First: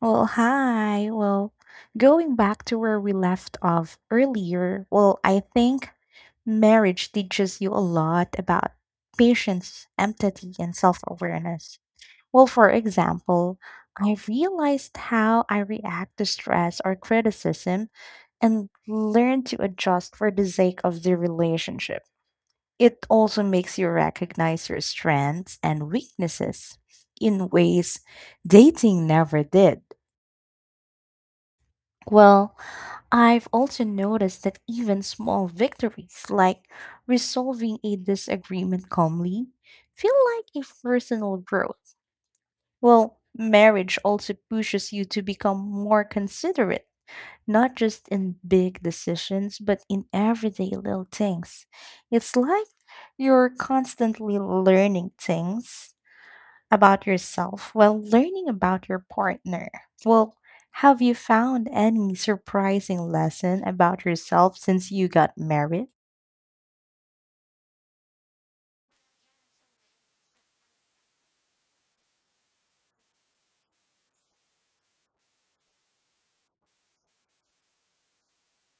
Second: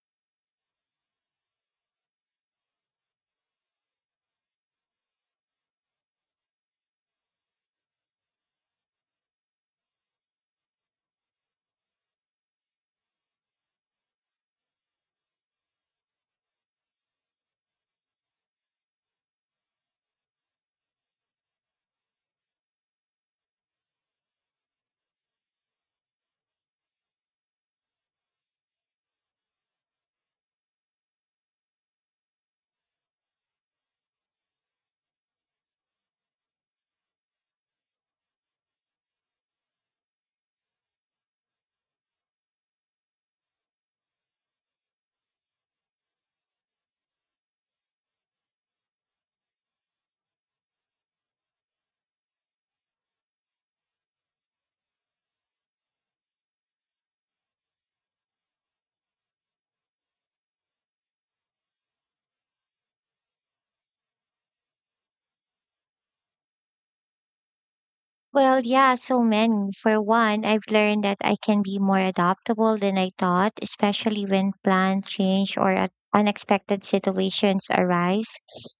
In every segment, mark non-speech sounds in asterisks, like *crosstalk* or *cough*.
Hi. Going back to where we left off earlier, I think marriage teaches you a lot about patience, empathy, and self awareness. For example, I realized how I react to stress or criticism and learn to adjust for the sake of the relationship. It also makes you recognize your strengths and weaknesses in ways dating never did. Well, I've also noticed that even small victories, like resolving a disagreement calmly, feel like a personal growth. Marriage also pushes you to become more considerate, not just in big decisions, but in everyday little things. It's like you're constantly learning things about yourself while learning about your partner. Well, have you found any surprising lesson about yourself since you got married? Well, yeah, so many. For one, I've learned that I can be more adaptable than I thought, especially when plan change or unexpected situations arise.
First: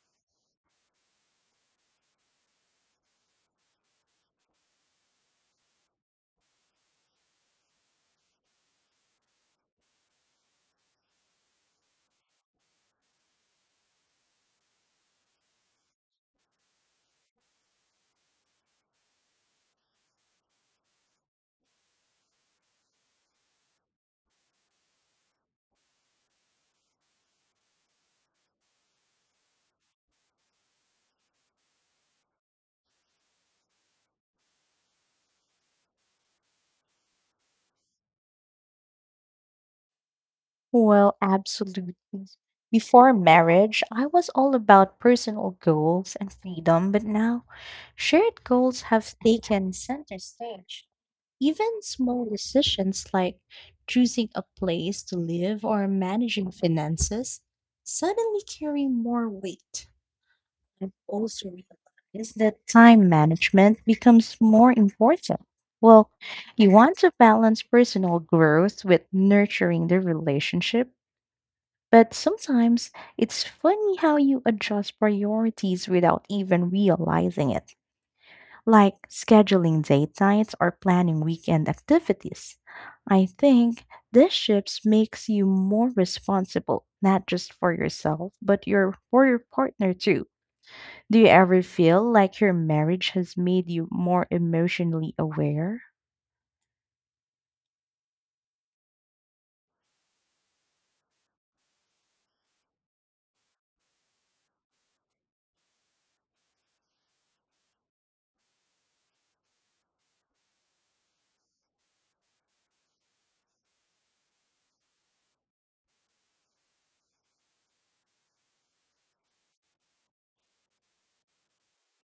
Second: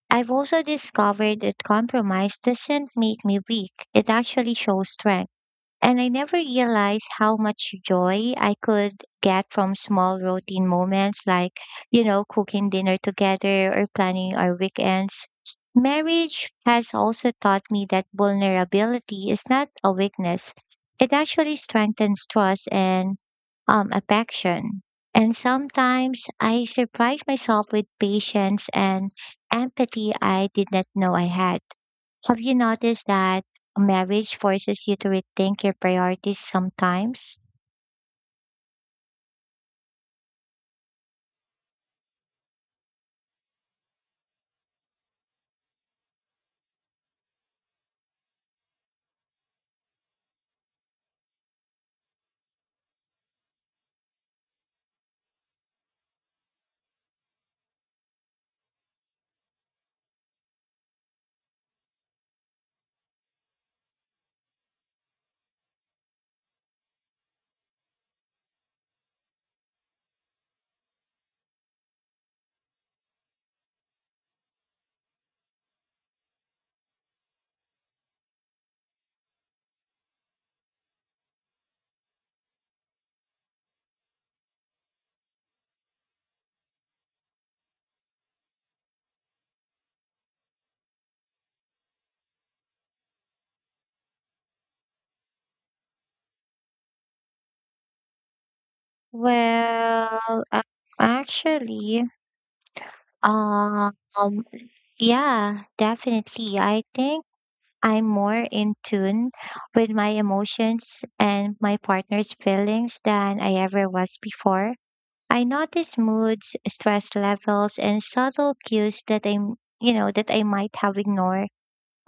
I've also discovered that compromise doesn't make me weak. It actually shows strength. And I never realized how much joy I could get from small routine moments like, cooking dinner together or planning our weekends. Marriage has also taught me that vulnerability is not a weakness. It actually strengthens trust and affection. And sometimes I surprise myself with patience and empathy I did not know I had. Have you noticed that marriage forces you to rethink your priorities sometimes? Absolutely. Before marriage, I was all about personal goals and freedom, but now shared goals have taken center stage. Even small decisions like choosing a place to live or managing finances suddenly carry more weight. I've also realized that time management becomes more important. Well, you want to balance personal growth with nurturing the relationship, but sometimes it's funny how you adjust priorities without even realizing it, like scheduling date nights or planning weekend activities. I think this shifts makes you more responsible, not just for yourself, but your for your partner too. Do you ever feel like your marriage has made you more emotionally aware? Well, a- actually, um, yeah, definitely. I think I'm more in tune with my emotions and my partner's feelings than I ever was before. I notice moods, stress levels, and subtle cues that I'm, you know, that I might have ignored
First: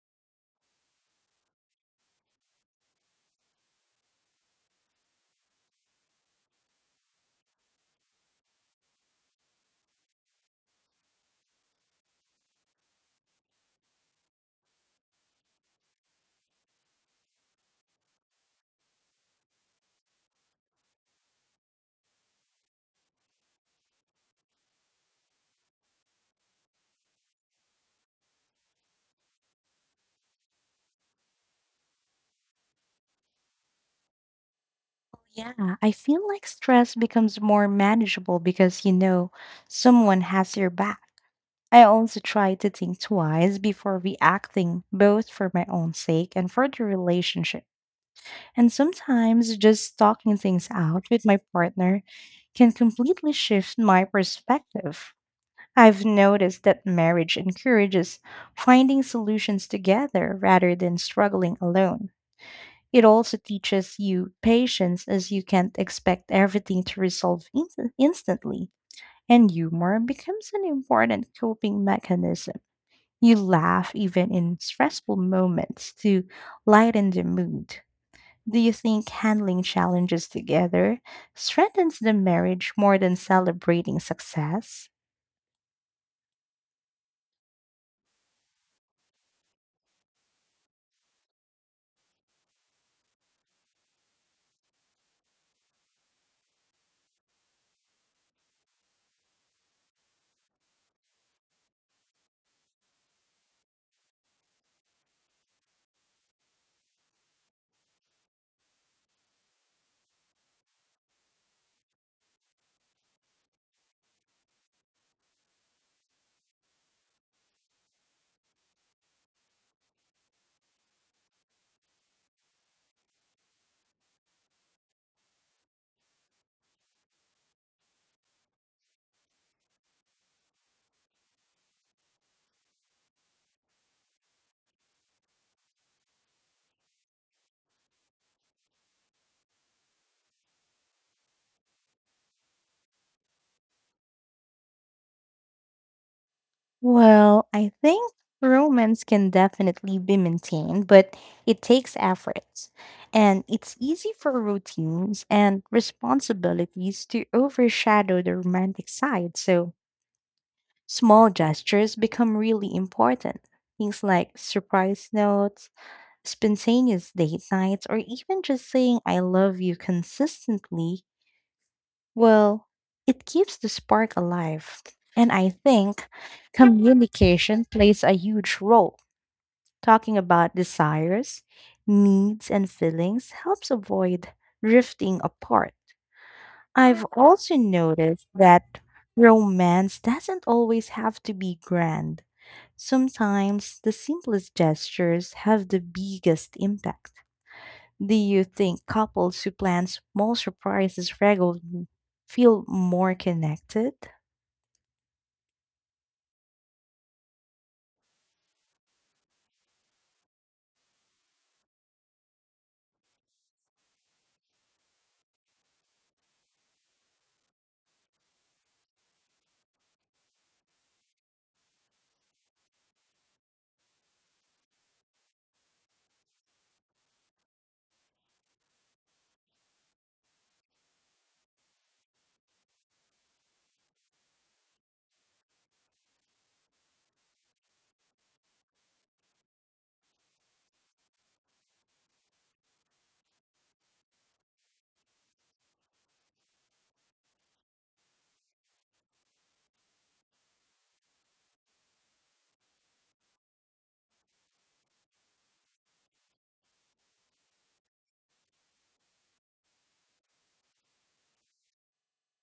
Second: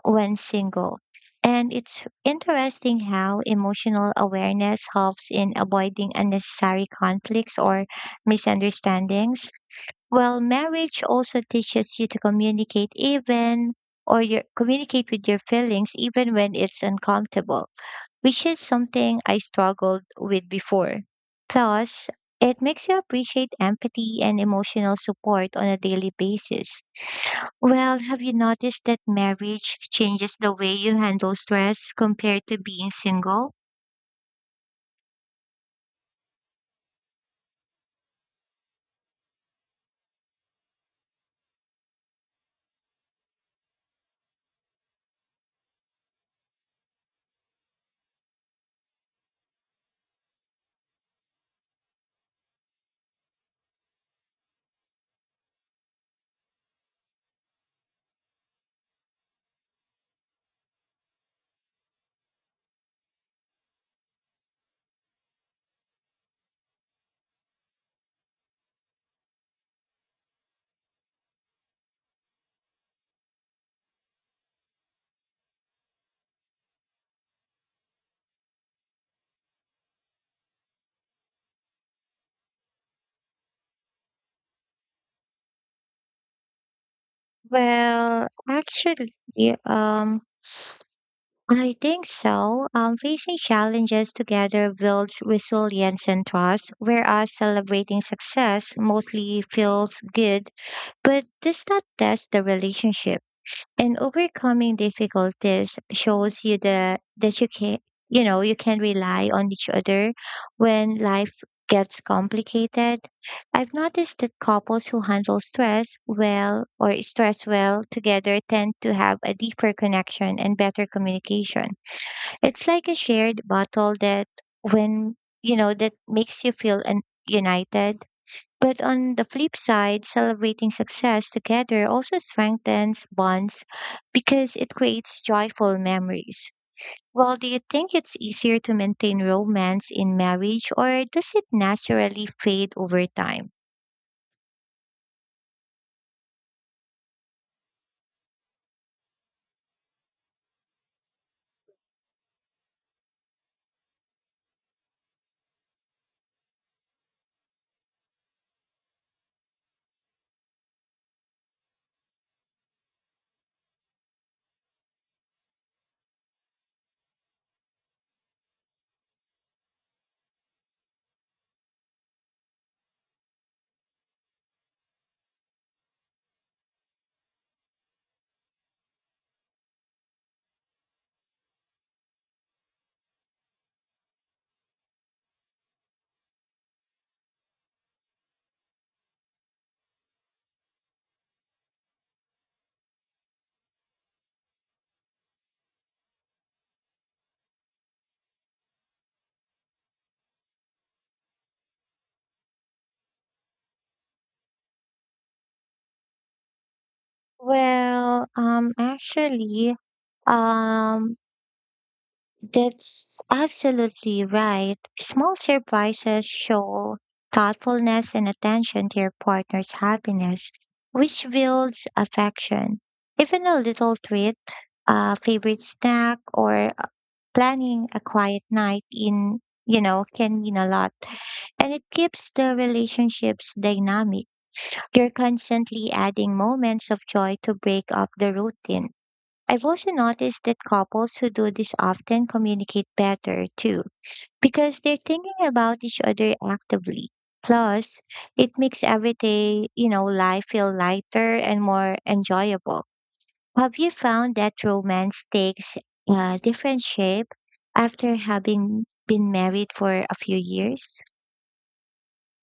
when single. And it's interesting how emotional awareness helps in avoiding unnecessary conflicts or misunderstandings. Well, marriage also teaches you to communicate communicate with your feelings even when it's uncomfortable, which is something I struggled with before. Plus, it makes you appreciate empathy and emotional support on a daily basis. Well, have you noticed that marriage changes the way you handle stress compared to being single? Yeah, I feel like stress becomes more manageable because you know someone has your back. I also try to think twice before reacting, both for my own sake and for the relationship. And sometimes just talking things out with my partner can completely shift my perspective. I've noticed that marriage encourages finding solutions together rather than struggling alone. It also teaches you patience as you can't expect everything to resolve instantly, and humor becomes an important coping mechanism. You laugh even in stressful moments to lighten the mood. Do you think handling challenges together strengthens the marriage more than celebrating success? Well, actually, um, I think so. Facing challenges together builds resilience and trust, whereas celebrating success mostly feels good, but does not test the relationship. And overcoming difficulties shows you the that you can you know you can rely on each other when life gets complicated. I've noticed that couples who handle stress well or stress well together tend to have a deeper connection and better communication. It's like a shared battle when, that makes you feel united. But on the flip side, celebrating success together also strengthens bonds because it creates joyful memories. Well, do you think it's easier to maintain romance in marriage or does it naturally fade over time? I think romance can definitely be maintained, but it takes effort. And it's easy for routines and responsibilities to overshadow the romantic side. So small gestures become really important. Things like surprise notes, spontaneous date nights, or even just saying I love you consistently well, it keeps the spark alive. And I think communication plays a huge role. Talking about desires, needs, and feelings helps avoid drifting apart. I've also noticed that romance doesn't always have to be grand. Sometimes the simplest gestures have the biggest impact. Do you think couples who plan small surprises regularly feel more connected? Well, um, actually, um, That's absolutely right. Small surprises show thoughtfulness and attention to your partner's happiness, which builds affection. Even a little treat, a favorite snack, or planning a quiet night in can mean a lot, and it keeps the relationships dynamic. You're constantly adding moments of joy to break up the routine. I've also noticed that couples who do this often communicate better too, because they're thinking about each other actively. Plus, it makes everyday life feel lighter and more enjoyable. Have you found that romance takes a different shape after having been married for a few years?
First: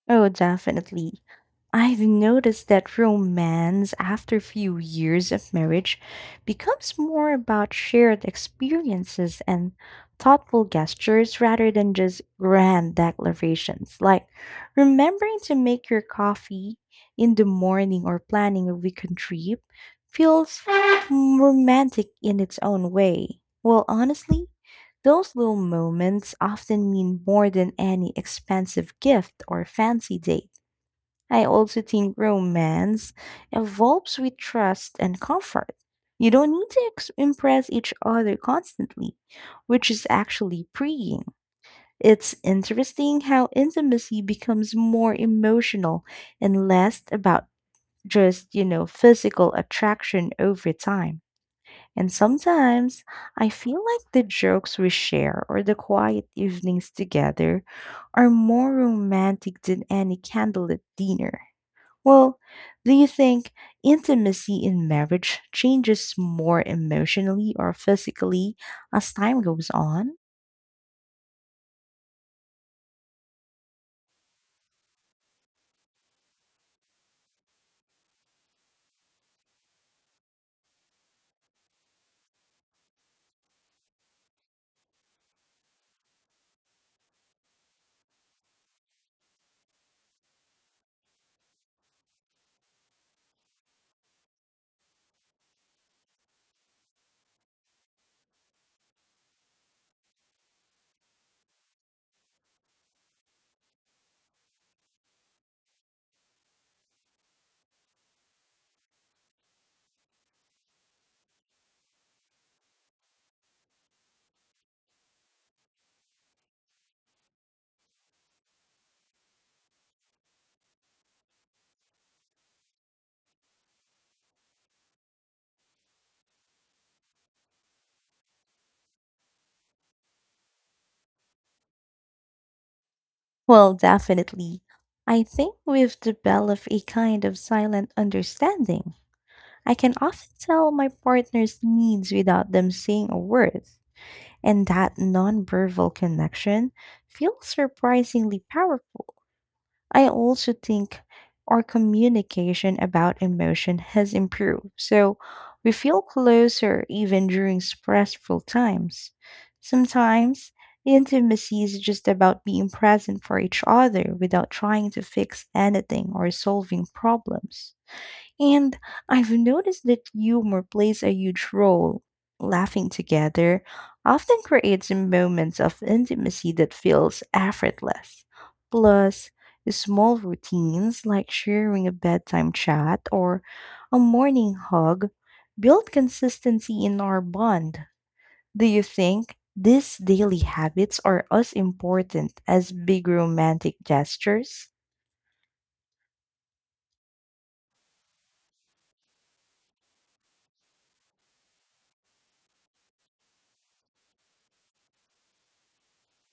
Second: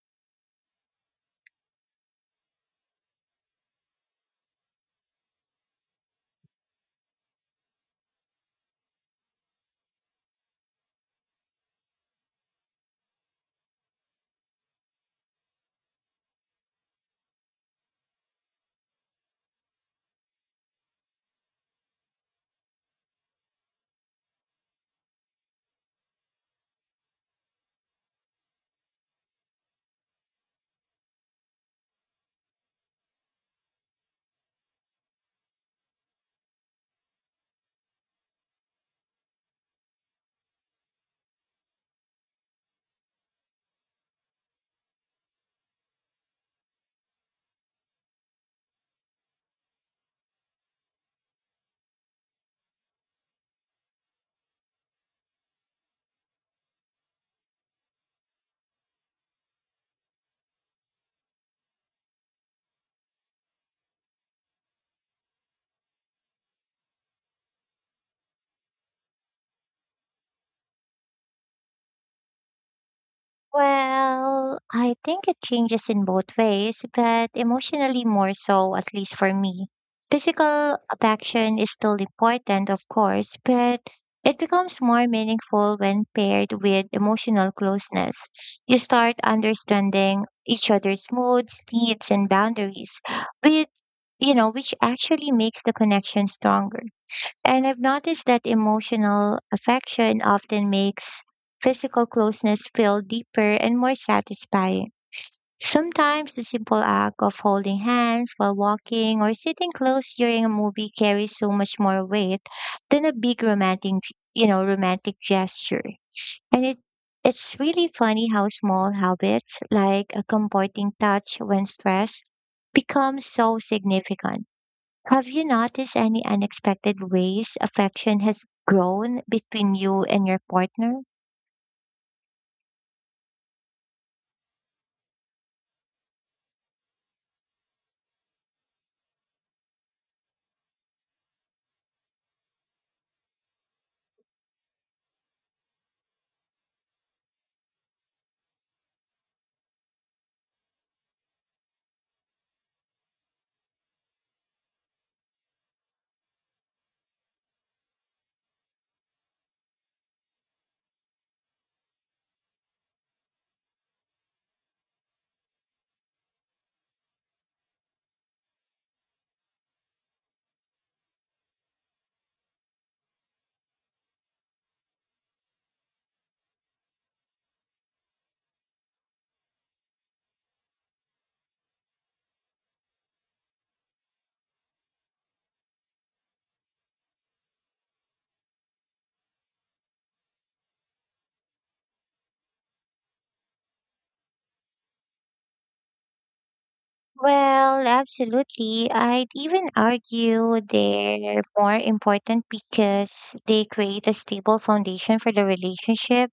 Oh, definitely. I've noticed that romance after a few years of marriage becomes more about shared experiences and thoughtful gestures rather than just grand declarations like remembering to make your coffee in the morning or planning a weekend trip feels romantic in its own way. Honestly, those little moments often mean more than any expensive gift or fancy date. I also think romance evolves with trust and comfort. You don't need to impress each other constantly, which is actually freeing. It's interesting how intimacy becomes more emotional and less about just, you know, physical attraction over time. And sometimes I feel like the jokes we share or the quiet evenings together are more romantic than any candlelit dinner. Well, do you think intimacy in marriage changes more emotionally or physically as time goes on? Well, I think it changes in both ways, but emotionally more so, at least for me. Physical affection is still important, of course, but it becomes more meaningful when paired with emotional closeness. You start understanding each other's moods, needs, and boundaries, *gasps* with, you know, which actually makes the connection stronger. And I've noticed that emotional affection often makes physical closeness feel deeper and more satisfying. Sometimes the simple act of holding hands while walking or sitting close during a movie carries so much more weight than a big romantic gesture. And it's really funny how small habits like a comforting touch when stressed become so significant. Have you noticed any unexpected ways affection has grown between you and your partner? Definitely. I think we've developed a kind of silent understanding. I can often tell my partner's needs without them saying a word, and that nonverbal connection feels surprisingly powerful. I also think our communication about emotion has improved, so we feel closer even during stressful times. Sometimes intimacy is just about being present for each other without trying to fix anything or solving problems. And I've noticed that humor plays a huge role. Laughing together often creates moments of intimacy that feels effortless. Plus, small routines like sharing a bedtime chat or a morning hug build consistency in our bond. Do you think these daily habits are as important as big romantic gestures? Well, absolutely. I'd even argue they're more important because they create a stable foundation for the relationship.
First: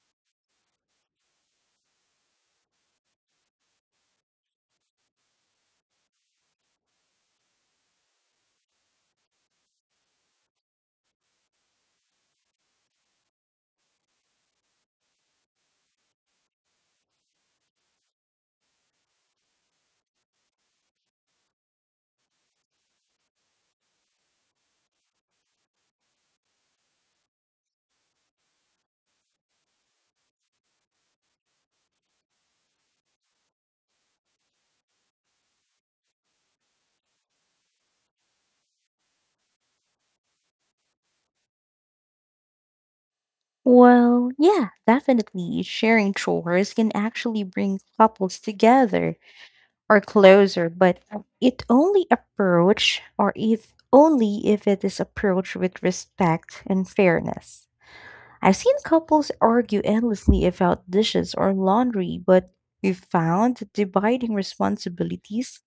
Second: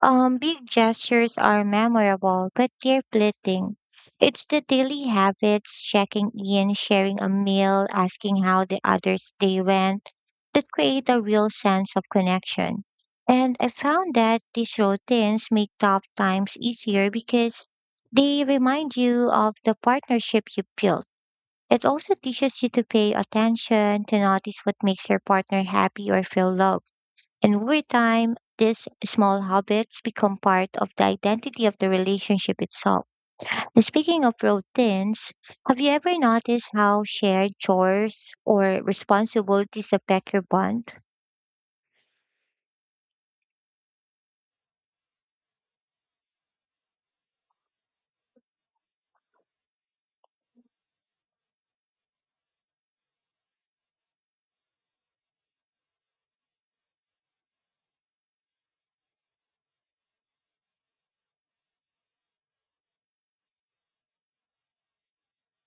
Big gestures are memorable, but they're fleeting. It's the daily habits, checking in, sharing a meal, asking how the others' day went, that create a real sense of connection. And I found that these routines make tough times easier because they remind you of the partnership you built. It also teaches you to pay attention, to notice what makes your partner happy or feel loved. And over time, these small habits become part of the identity of the relationship itself. And speaking of routines, have you ever noticed how shared chores or responsibilities affect your bond? Yeah, definitely. Sharing chores can actually bring couples together or closer, but it only approach or if only if it is approached with respect and fairness. I've seen couples argue endlessly about dishes or laundry, but we found that dividing responsibilities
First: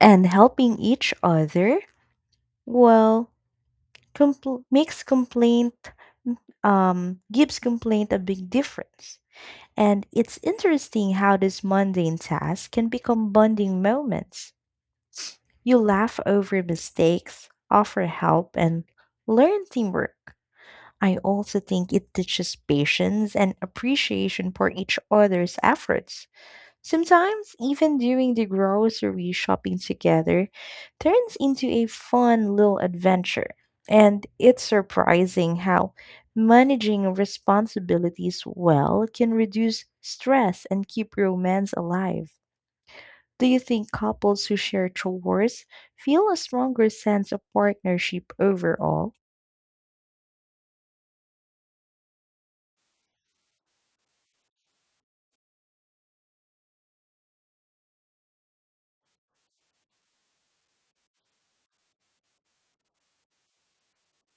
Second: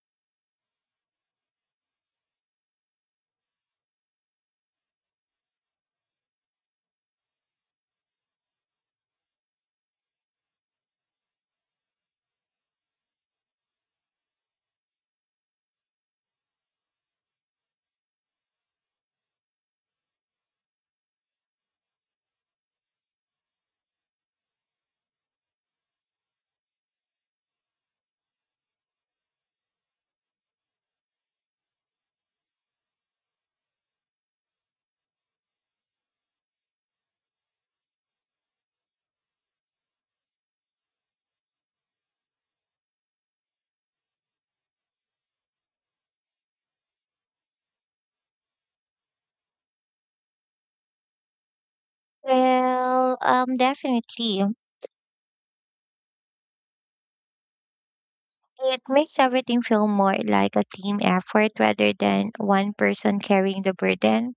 and helping each other, well, makes complaint mm, gives complaint a big difference. And it's interesting how these mundane tasks can become bonding moments. You laugh over mistakes, offer help, and learn teamwork. I also think it teaches patience and appreciation for each other's efforts. Sometimes, even doing the grocery shopping together turns into a fun little adventure. And it's surprising how managing responsibilities well can reduce stress and keep romance alive. Do you think couples who share chores feel a stronger sense of partnership overall? Definitely. It makes everything feel more like a team effort rather than one person carrying the burden.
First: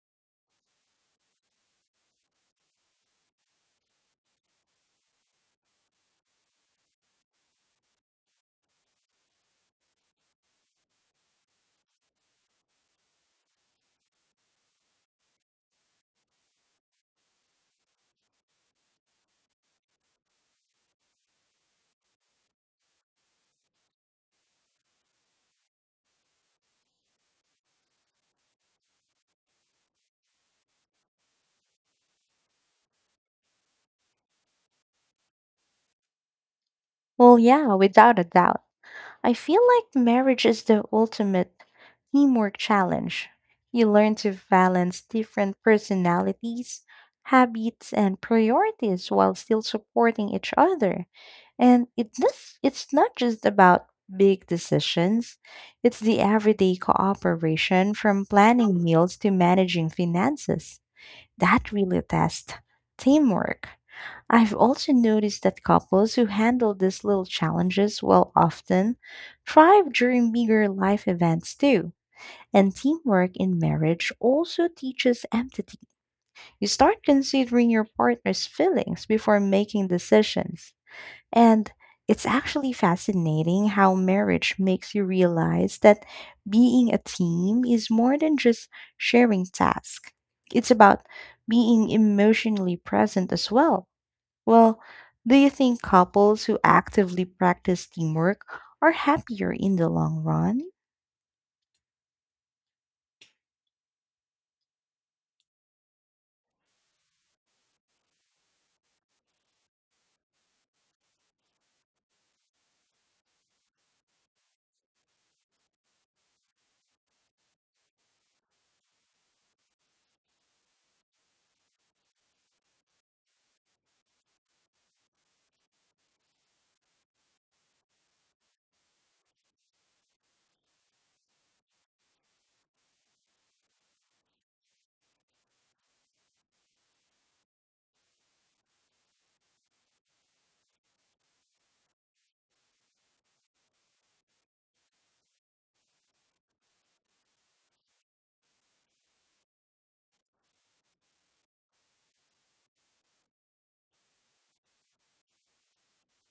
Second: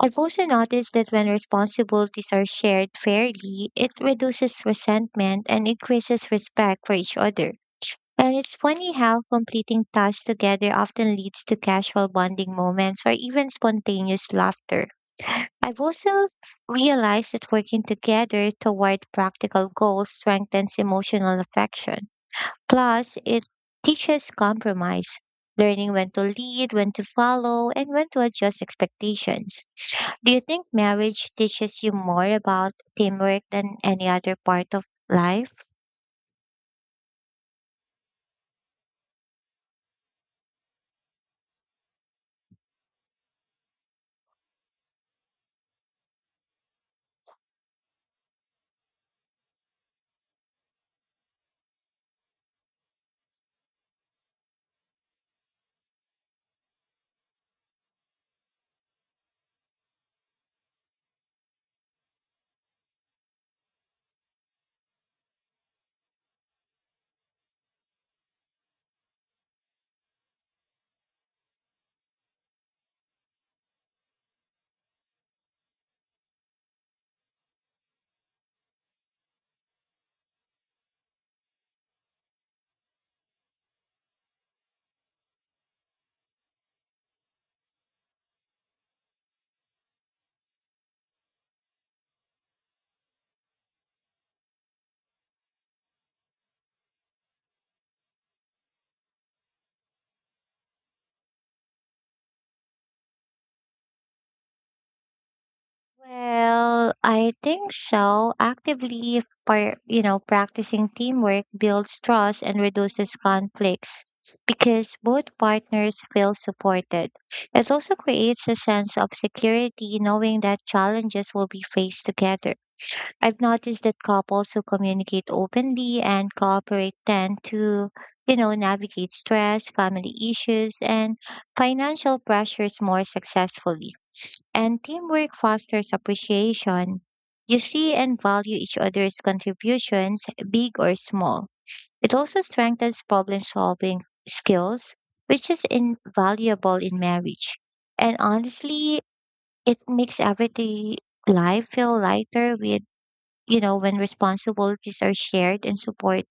I've also noticed that when responsibilities are shared fairly, it reduces resentment and increases respect for each other. And it's funny how completing tasks together often leads to casual bonding moments or even spontaneous laughter. I've also realized that working together toward practical goals strengthens emotional affection. Plus, it teaches compromise, learning when to lead, when to follow, and when to adjust expectations. Do you think marriage teaches you more about teamwork than any other part of life? Yeah, without a doubt. I feel like marriage is the ultimate teamwork challenge. You learn to balance different personalities, habits, and priorities while still supporting each other. And it does, it's not just about big decisions, it's the everyday cooperation from planning meals to managing finances. That really tests teamwork. I've also noticed that couples who handle these little challenges well often thrive during bigger life events too. And teamwork in marriage also teaches empathy. You start considering your partner's feelings before making decisions. And it's actually fascinating how marriage makes you realize that being a team is more than just sharing tasks. It's about being emotionally present as well. Well, do you think couples who actively practice teamwork are happier in the long run? Well, I think so. Actively, par- you know, practicing teamwork builds trust and reduces conflicts because both partners feel supported. It also creates a sense of security knowing that challenges will be faced together. I've noticed that couples who communicate openly and cooperate tend to, navigate stress, family issues, and financial pressures more successfully, and teamwork fosters appreciation. You see and value each other's contributions, big or small. It also strengthens problem solving skills, which is invaluable in marriage. And honestly, it makes everyday life feel lighter when responsibilities are shared and support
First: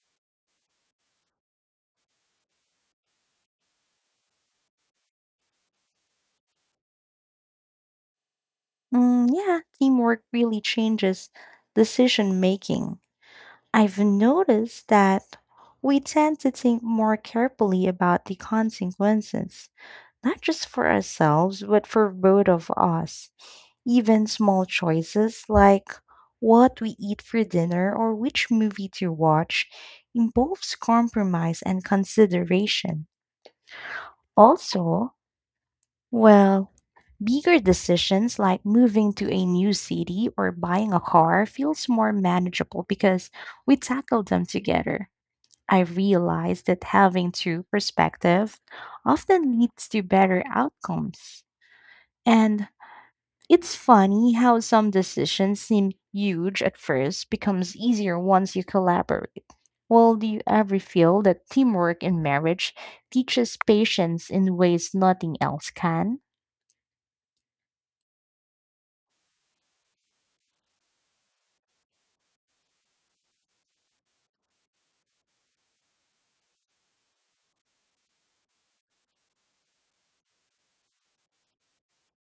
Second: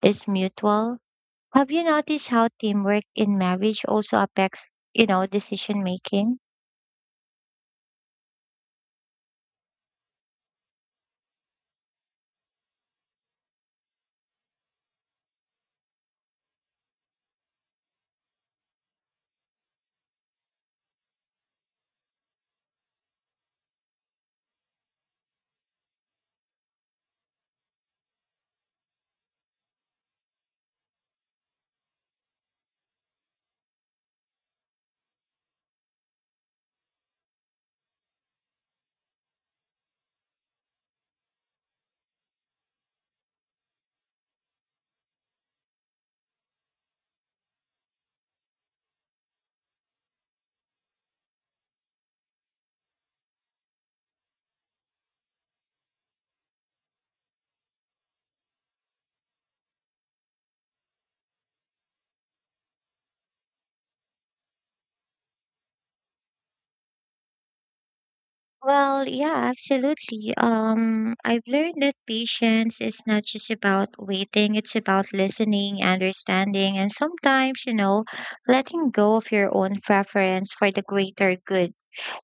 is mutual. Have you noticed how teamwork in marriage also affects, decision making? Yeah, teamwork really changes decision making. I've noticed that we tend to think more carefully about the consequences, not just for ourselves, but for both of us. Even small choices like what we eat for dinner or which movie to watch involves compromise and consideration. Also, well, bigger decisions like moving to a new city or buying a car feels more manageable because we tackle them together. I realized that having two perspectives often leads to better outcomes. And it's funny how some decisions seem huge at first becomes easier once you collaborate. Do you ever feel that teamwork in marriage teaches patience in ways nothing else can? Well, yeah, absolutely. I've learned that patience is not just about waiting, it's about listening, understanding, and sometimes, letting go of your own preference for the greater good.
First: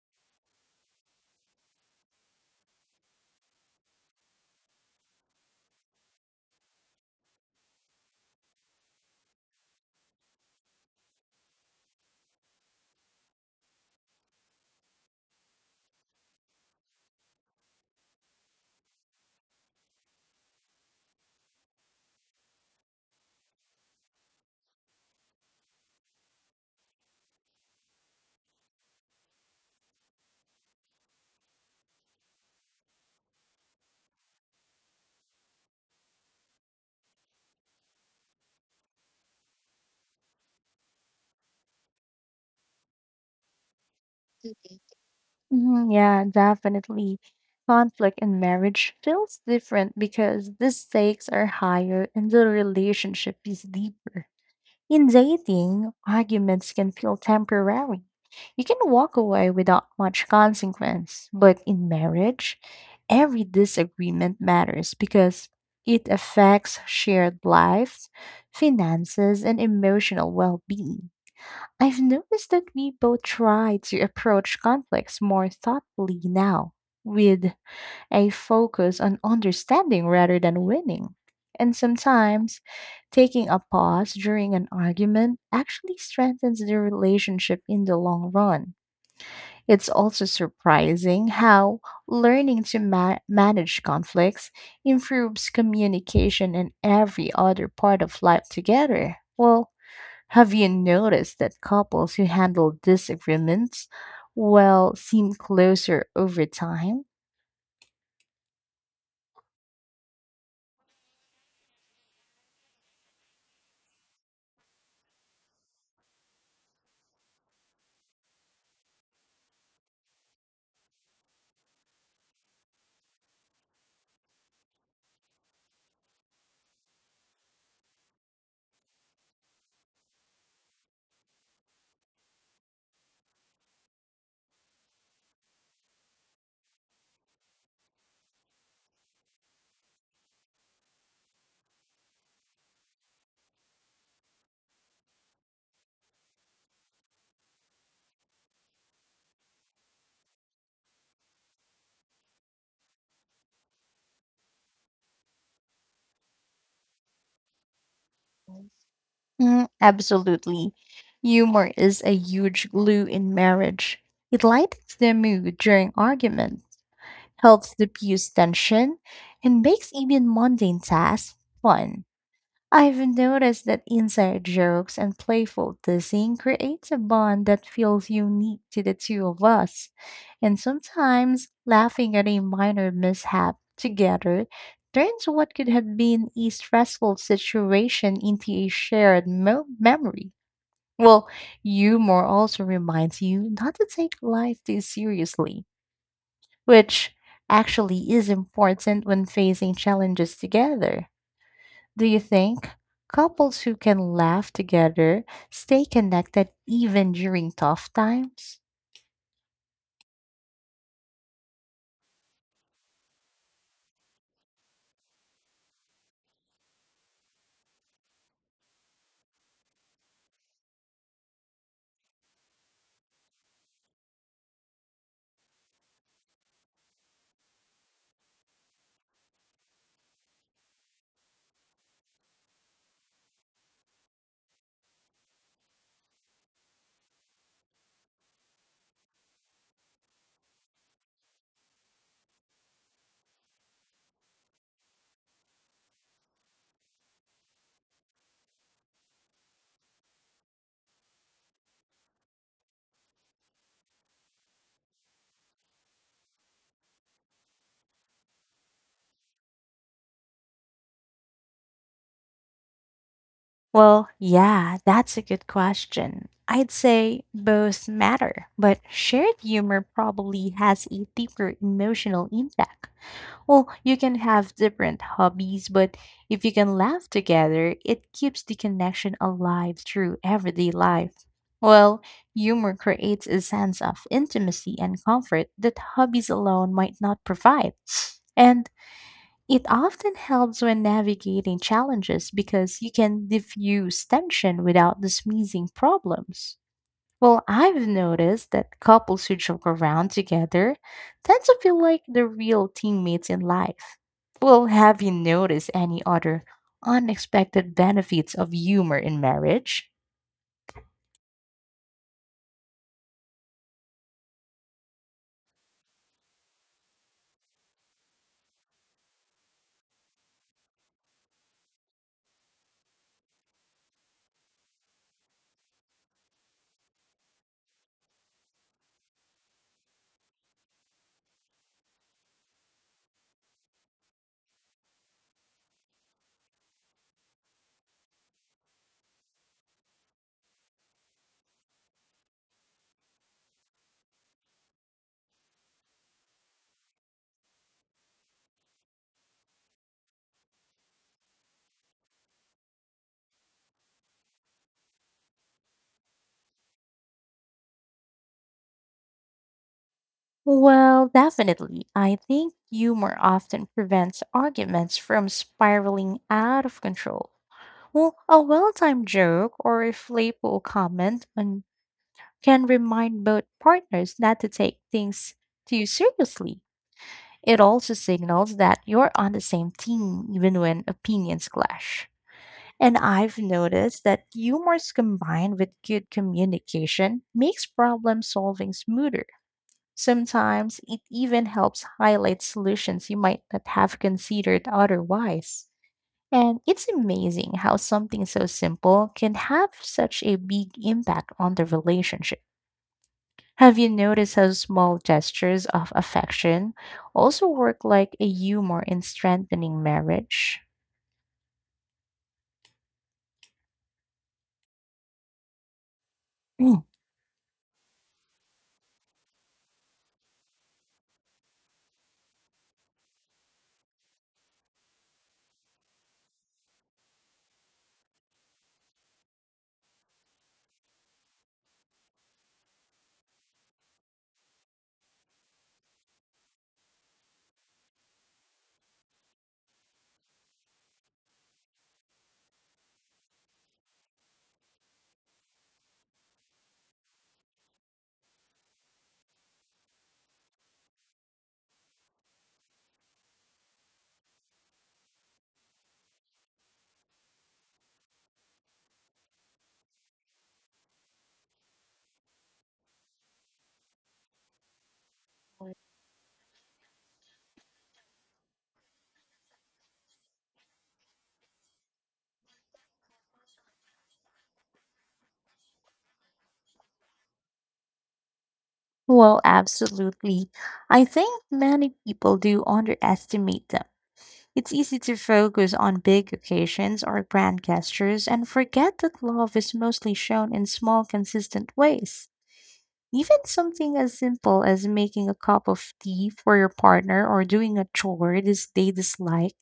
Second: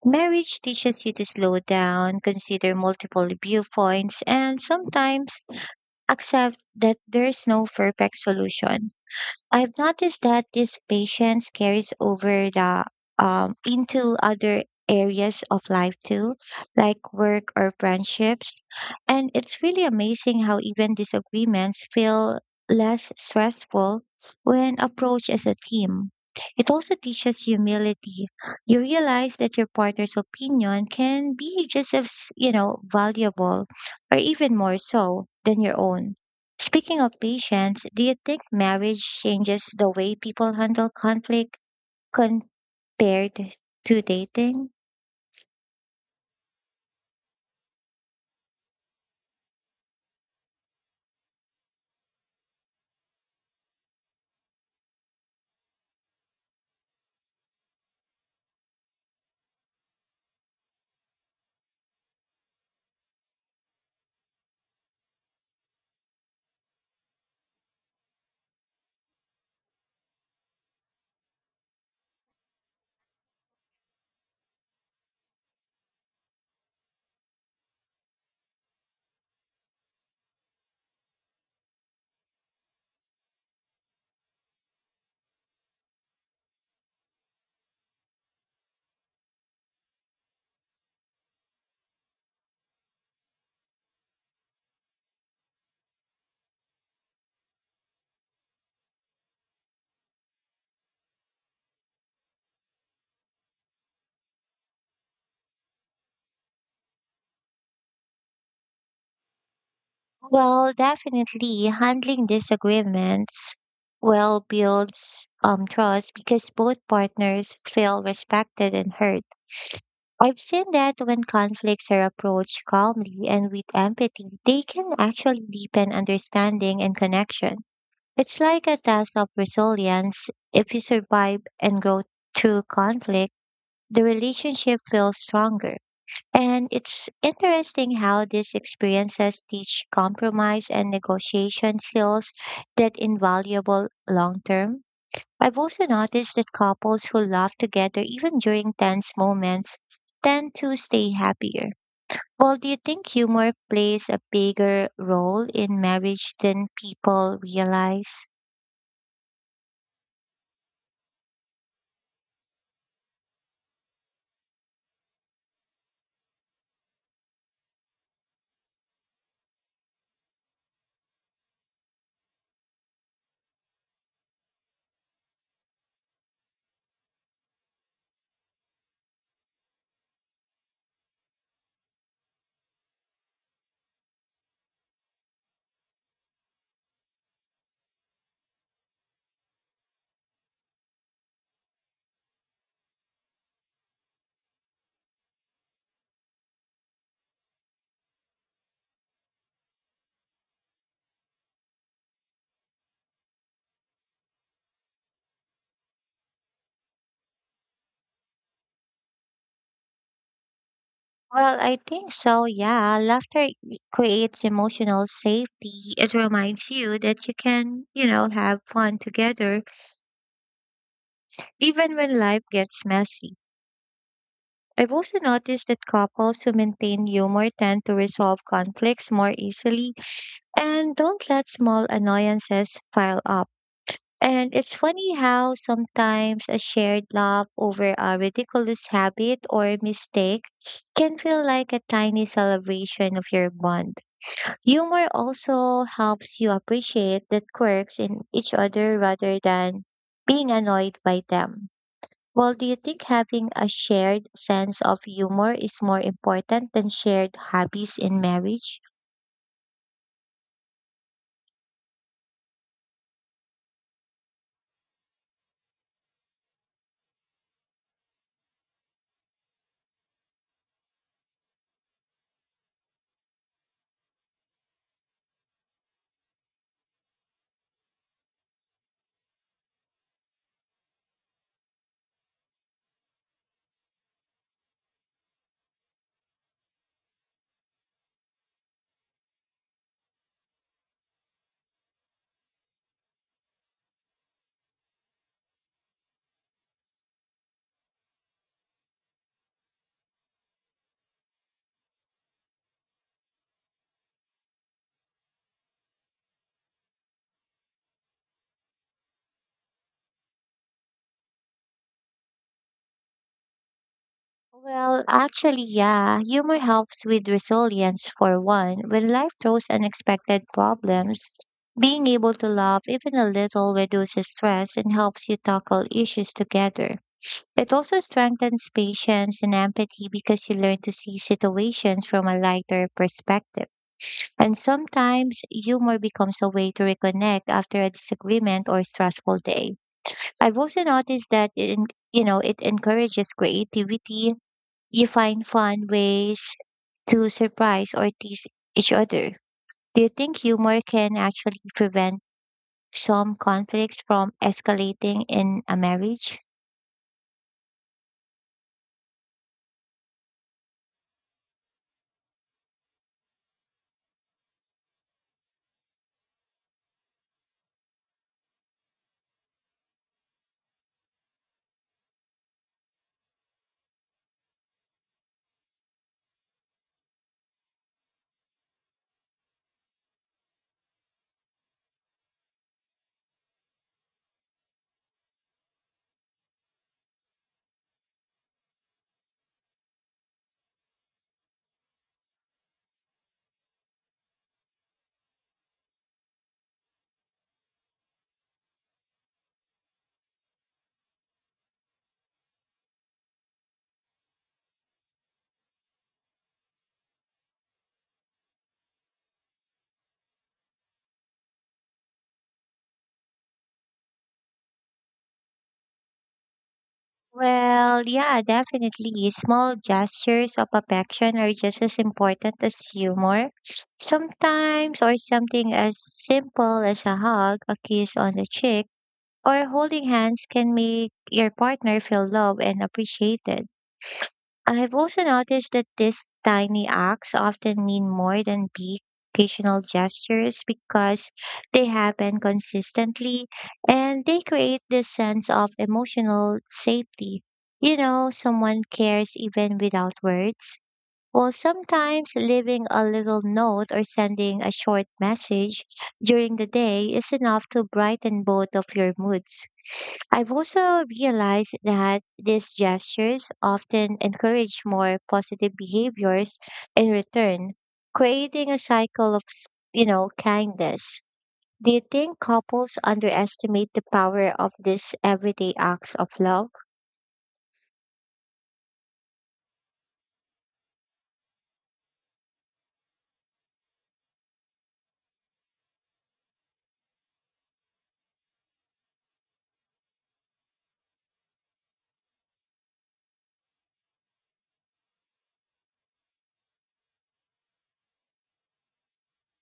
Marriage teaches you to slow down, consider multiple viewpoints, and sometimes accept that there's no perfect solution. I've noticed that this patience carries over the into other areas of life too, like work or friendships. And it's really amazing how even disagreements feel less stressful when approached as a team. It also teaches humility. You realize that your partner's opinion can be just as, valuable or even more so than your own. Speaking of patience, do you think marriage changes the way people handle conflict compared to dating? Mhm, yeah, definitely. Conflict in marriage feels different because the stakes are higher and the relationship is deeper. In dating, arguments can feel temporary. You can walk away without much consequence, but in marriage, every disagreement matters because it affects shared lives, finances, and emotional well being. I've noticed that we both try to approach conflicts more thoughtfully now, with a focus on understanding rather than winning. And sometimes, taking a pause during an argument actually strengthens the relationship in the long run. It's also surprising how learning to manage conflicts improves communication in every other part of life together. Have you noticed that couples who handle disagreements well seem closer over time? Well, definitely handling disagreements well builds trust because both partners feel respected and heard. I've seen that when conflicts are approached calmly and with empathy, they can actually deepen understanding and connection. It's like a test of resilience. If you survive and grow through conflict, the relationship feels stronger. And it's interesting how these experiences teach compromise and negotiation skills that invaluable long term. I've also noticed that couples who laugh together even during tense moments tend to stay happier. Well, do you think humor plays a bigger role in marriage than people realize? Mm, absolutely. Humor is a huge glue in marriage. It lightens the mood during argument, helps diffuse tension, and makes even mundane tasks fun. I've noticed that inside jokes and playful teasing creates a bond that feels unique to the two of us. And sometimes laughing at a minor mishap together turns what could have been a stressful situation into a shared memory. Well, Humor also reminds you not to take life too seriously, which actually is important when facing challenges together. Do you think couples who can laugh together stay connected even during tough times? Well, I think so. Yeah. Laughter creates emotional safety. It reminds you that you can, have fun together even when life gets messy. I've also noticed that couples who maintain humor tend to resolve conflicts more easily and don't let small annoyances pile up. And it's funny how sometimes a shared laugh over a ridiculous habit or mistake can feel like a tiny celebration of your bond. Humor also helps you appreciate the quirks in each other rather than being annoyed by them. Well, do you think having a shared sense of humor is more important than shared hobbies in marriage? Yeah, that's a good question. I'd say both matter, but shared humor probably has a deeper emotional impact. You can have different hobbies, but if you can laugh together, it keeps the connection alive through everyday life. Well, Humor creates a sense of intimacy and comfort that hobbies alone might not provide. And it often helps when navigating challenges because you can diffuse tension without dismissing problems. I've noticed that couples who joke around together tend to feel like the real teammates in life. Have you noticed any other unexpected benefits of humor in marriage? Well, actually, yeah. Humor helps with resilience for one. When life throws unexpected problems, being able to laugh even a little reduces stress and helps you tackle issues together. It also strengthens patience and empathy because you learn to see situations from a lighter perspective. And sometimes humor becomes a way to reconnect after a disagreement or stressful day. I've also noticed that it encourages creativity. You find fun ways to surprise or tease each other. Do you think humor can actually prevent some conflicts from escalating in a marriage? Definitely. I think humor often prevents arguments from spiraling out of control. A well timed joke or a playful comment can remind both partners not to take things too seriously. It also signals that you're on the same team even when opinions clash. And I've noticed that humor combined with good communication makes problem solving smoother. Sometimes it even helps highlight solutions you might not have considered otherwise. And it's amazing how something so simple can have such a big impact on the relationship. Have you noticed how small gestures of affection also work like a humor in strengthening marriage? Mm. Well, yeah, definitely. Small gestures of affection are just as important as humor. Sometimes, or something as simple as a hug, a kiss on the cheek, or holding hands can make your partner feel loved and appreciated. I've also noticed that these tiny acts often mean more than big occasional gestures because they happen consistently and they create this sense of emotional safety. You know someone cares even without words. Well, sometimes leaving a little note or sending a short message during the day is enough to brighten both of your moods. I've also realized that these gestures often encourage more positive behaviors in return, creating a cycle of kindness. Do you think couples underestimate the power of these everyday acts of love? Absolutely. I think many people do underestimate them. It's easy to focus on big occasions or grand gestures and forget that love is mostly shown in small, consistent ways. Even something as simple as making a cup of tea for your partner or doing a chore this they dislike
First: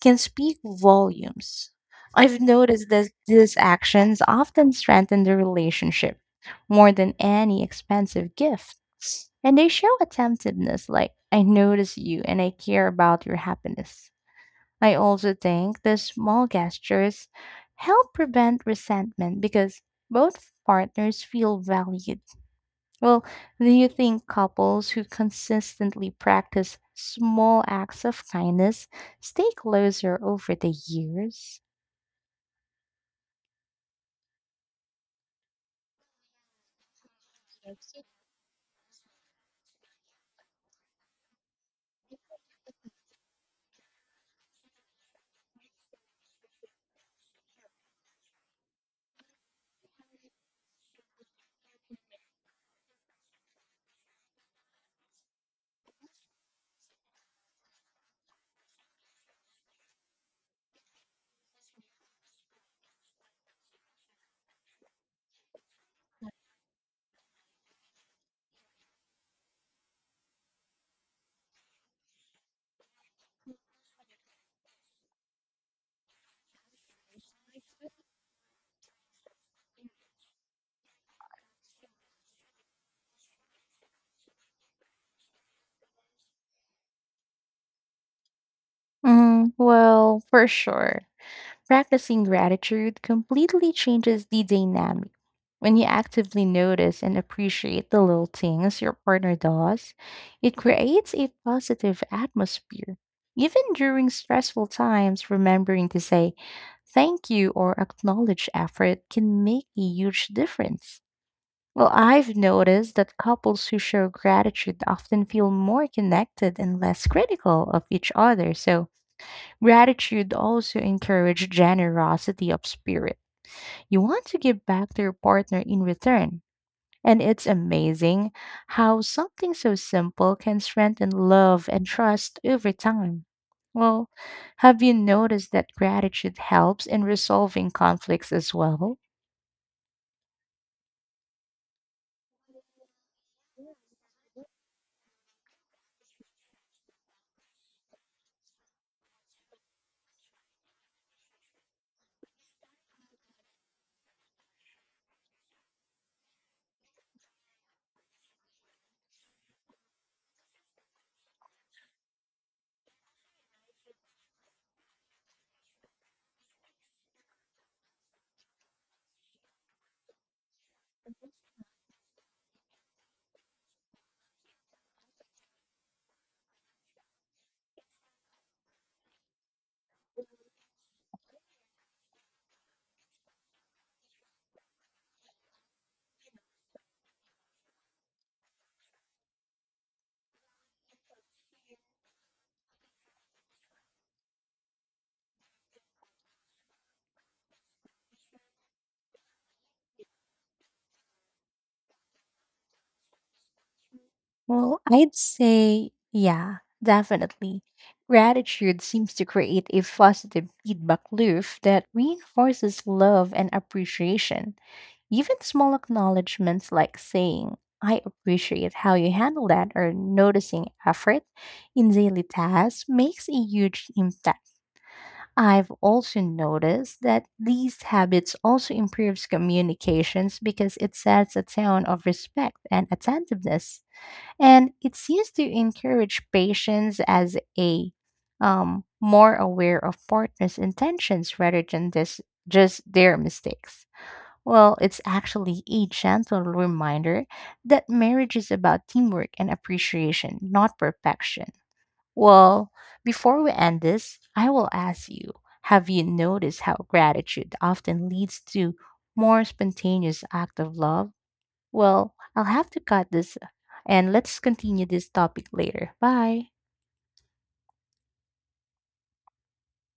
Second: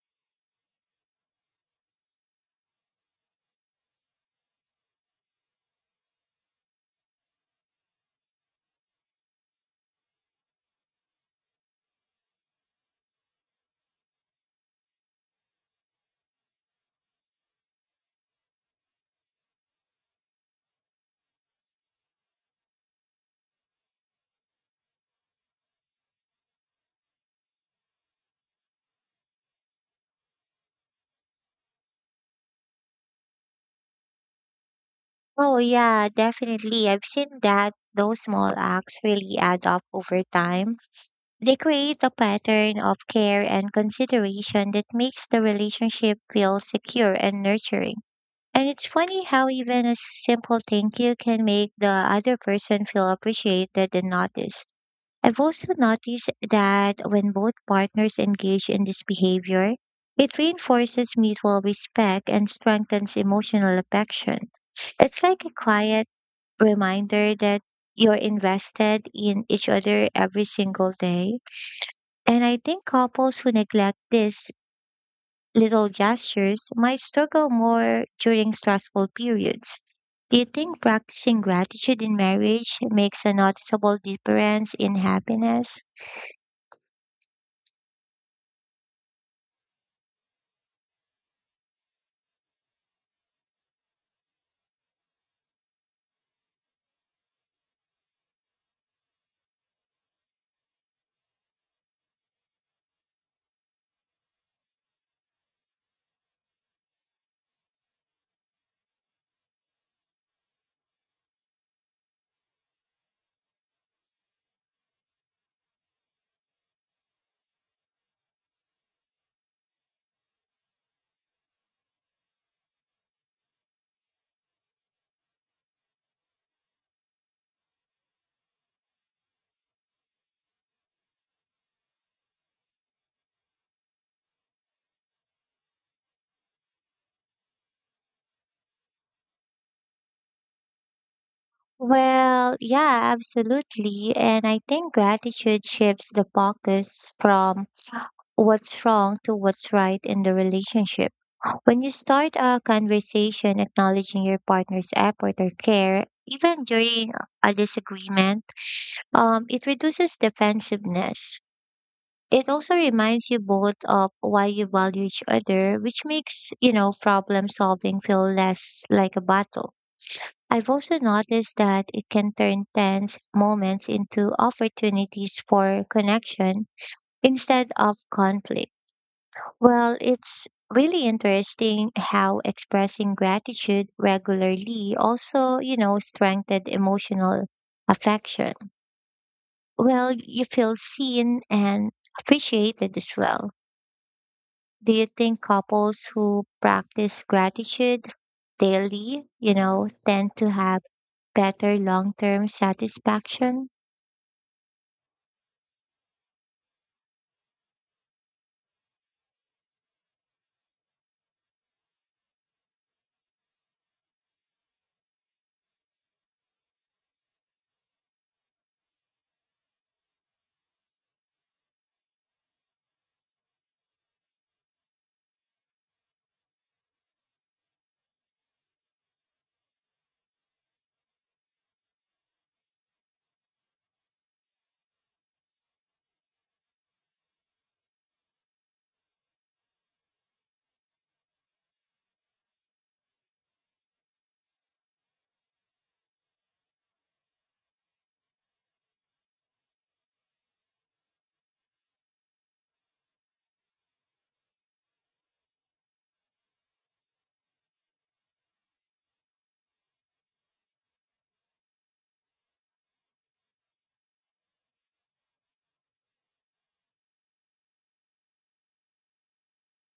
can speak volumes. I've noticed that these actions often strengthen the relationship more than any expensive gift. And they show attentiveness, like, I notice you and I care about your happiness. I also think the small gestures help prevent resentment because both partners feel valued. Well, do you think couples who consistently practice small acts of kindness stay closer over the years? Oh yeah, definitely. I've seen that those small acts really add up over time. They create a pattern of care and consideration that makes the relationship feel secure and nurturing. And it's funny how even a simple thank you can make the other person feel appreciated and noticed. I've also noticed that when both partners engage in this behavior, it reinforces mutual respect and strengthens emotional affection. It's like a quiet reminder that you're invested in each other every single day. And I think couples who neglect this little gestures might struggle more during stressful periods. Do you think practicing gratitude in marriage makes a noticeable difference in happiness? For sure. Practicing gratitude completely changes the dynamic. When you actively notice and appreciate the little things your partner does, it creates a positive atmosphere. Even during stressful times, remembering to say, thank you or acknowledge effort can make a huge difference. I've noticed that couples who show gratitude often feel more connected and less critical of each other. So, gratitude also encourages generosity of spirit. You want to give back to your partner in return. And it's amazing how something so simple can strengthen love and trust over time. Well, have you noticed that gratitude helps in resolving conflicts as well? Well, yeah, absolutely. And I think gratitude shifts the focus from what's wrong to what's right in the relationship. When you start a conversation acknowledging your partner's effort or care, even during a disagreement, it reduces defensiveness. It also reminds you both of why you value each other, which makes, problem solving feel less like a battle. I've also noticed that it can turn tense moments into opportunities for connection instead of conflict. Well, it's really interesting how expressing gratitude regularly also, strengthened emotional affection. Well, you feel seen and appreciated as well. Do you think couples who practice gratitude daily, tend to have better long term satisfaction? I'd say, yeah, definitely. Gratitude seems to create a positive feedback loop that reinforces love and appreciation. Even small acknowledgments like saying, I appreciate how you handle that, or noticing effort in daily tasks makes a huge impact. I've also noticed that these habits also improves communications because it sets a tone of respect and attentiveness. And it seems to encourage patience as a more aware of partners' intentions rather than this, just their mistakes. It's actually a gentle reminder that marriage is about teamwork and appreciation, not perfection. Well, Before we end this, I will ask you, have you noticed how gratitude often leads to more spontaneous act of love? I'll have to cut this and let's continue this topic later. Bye.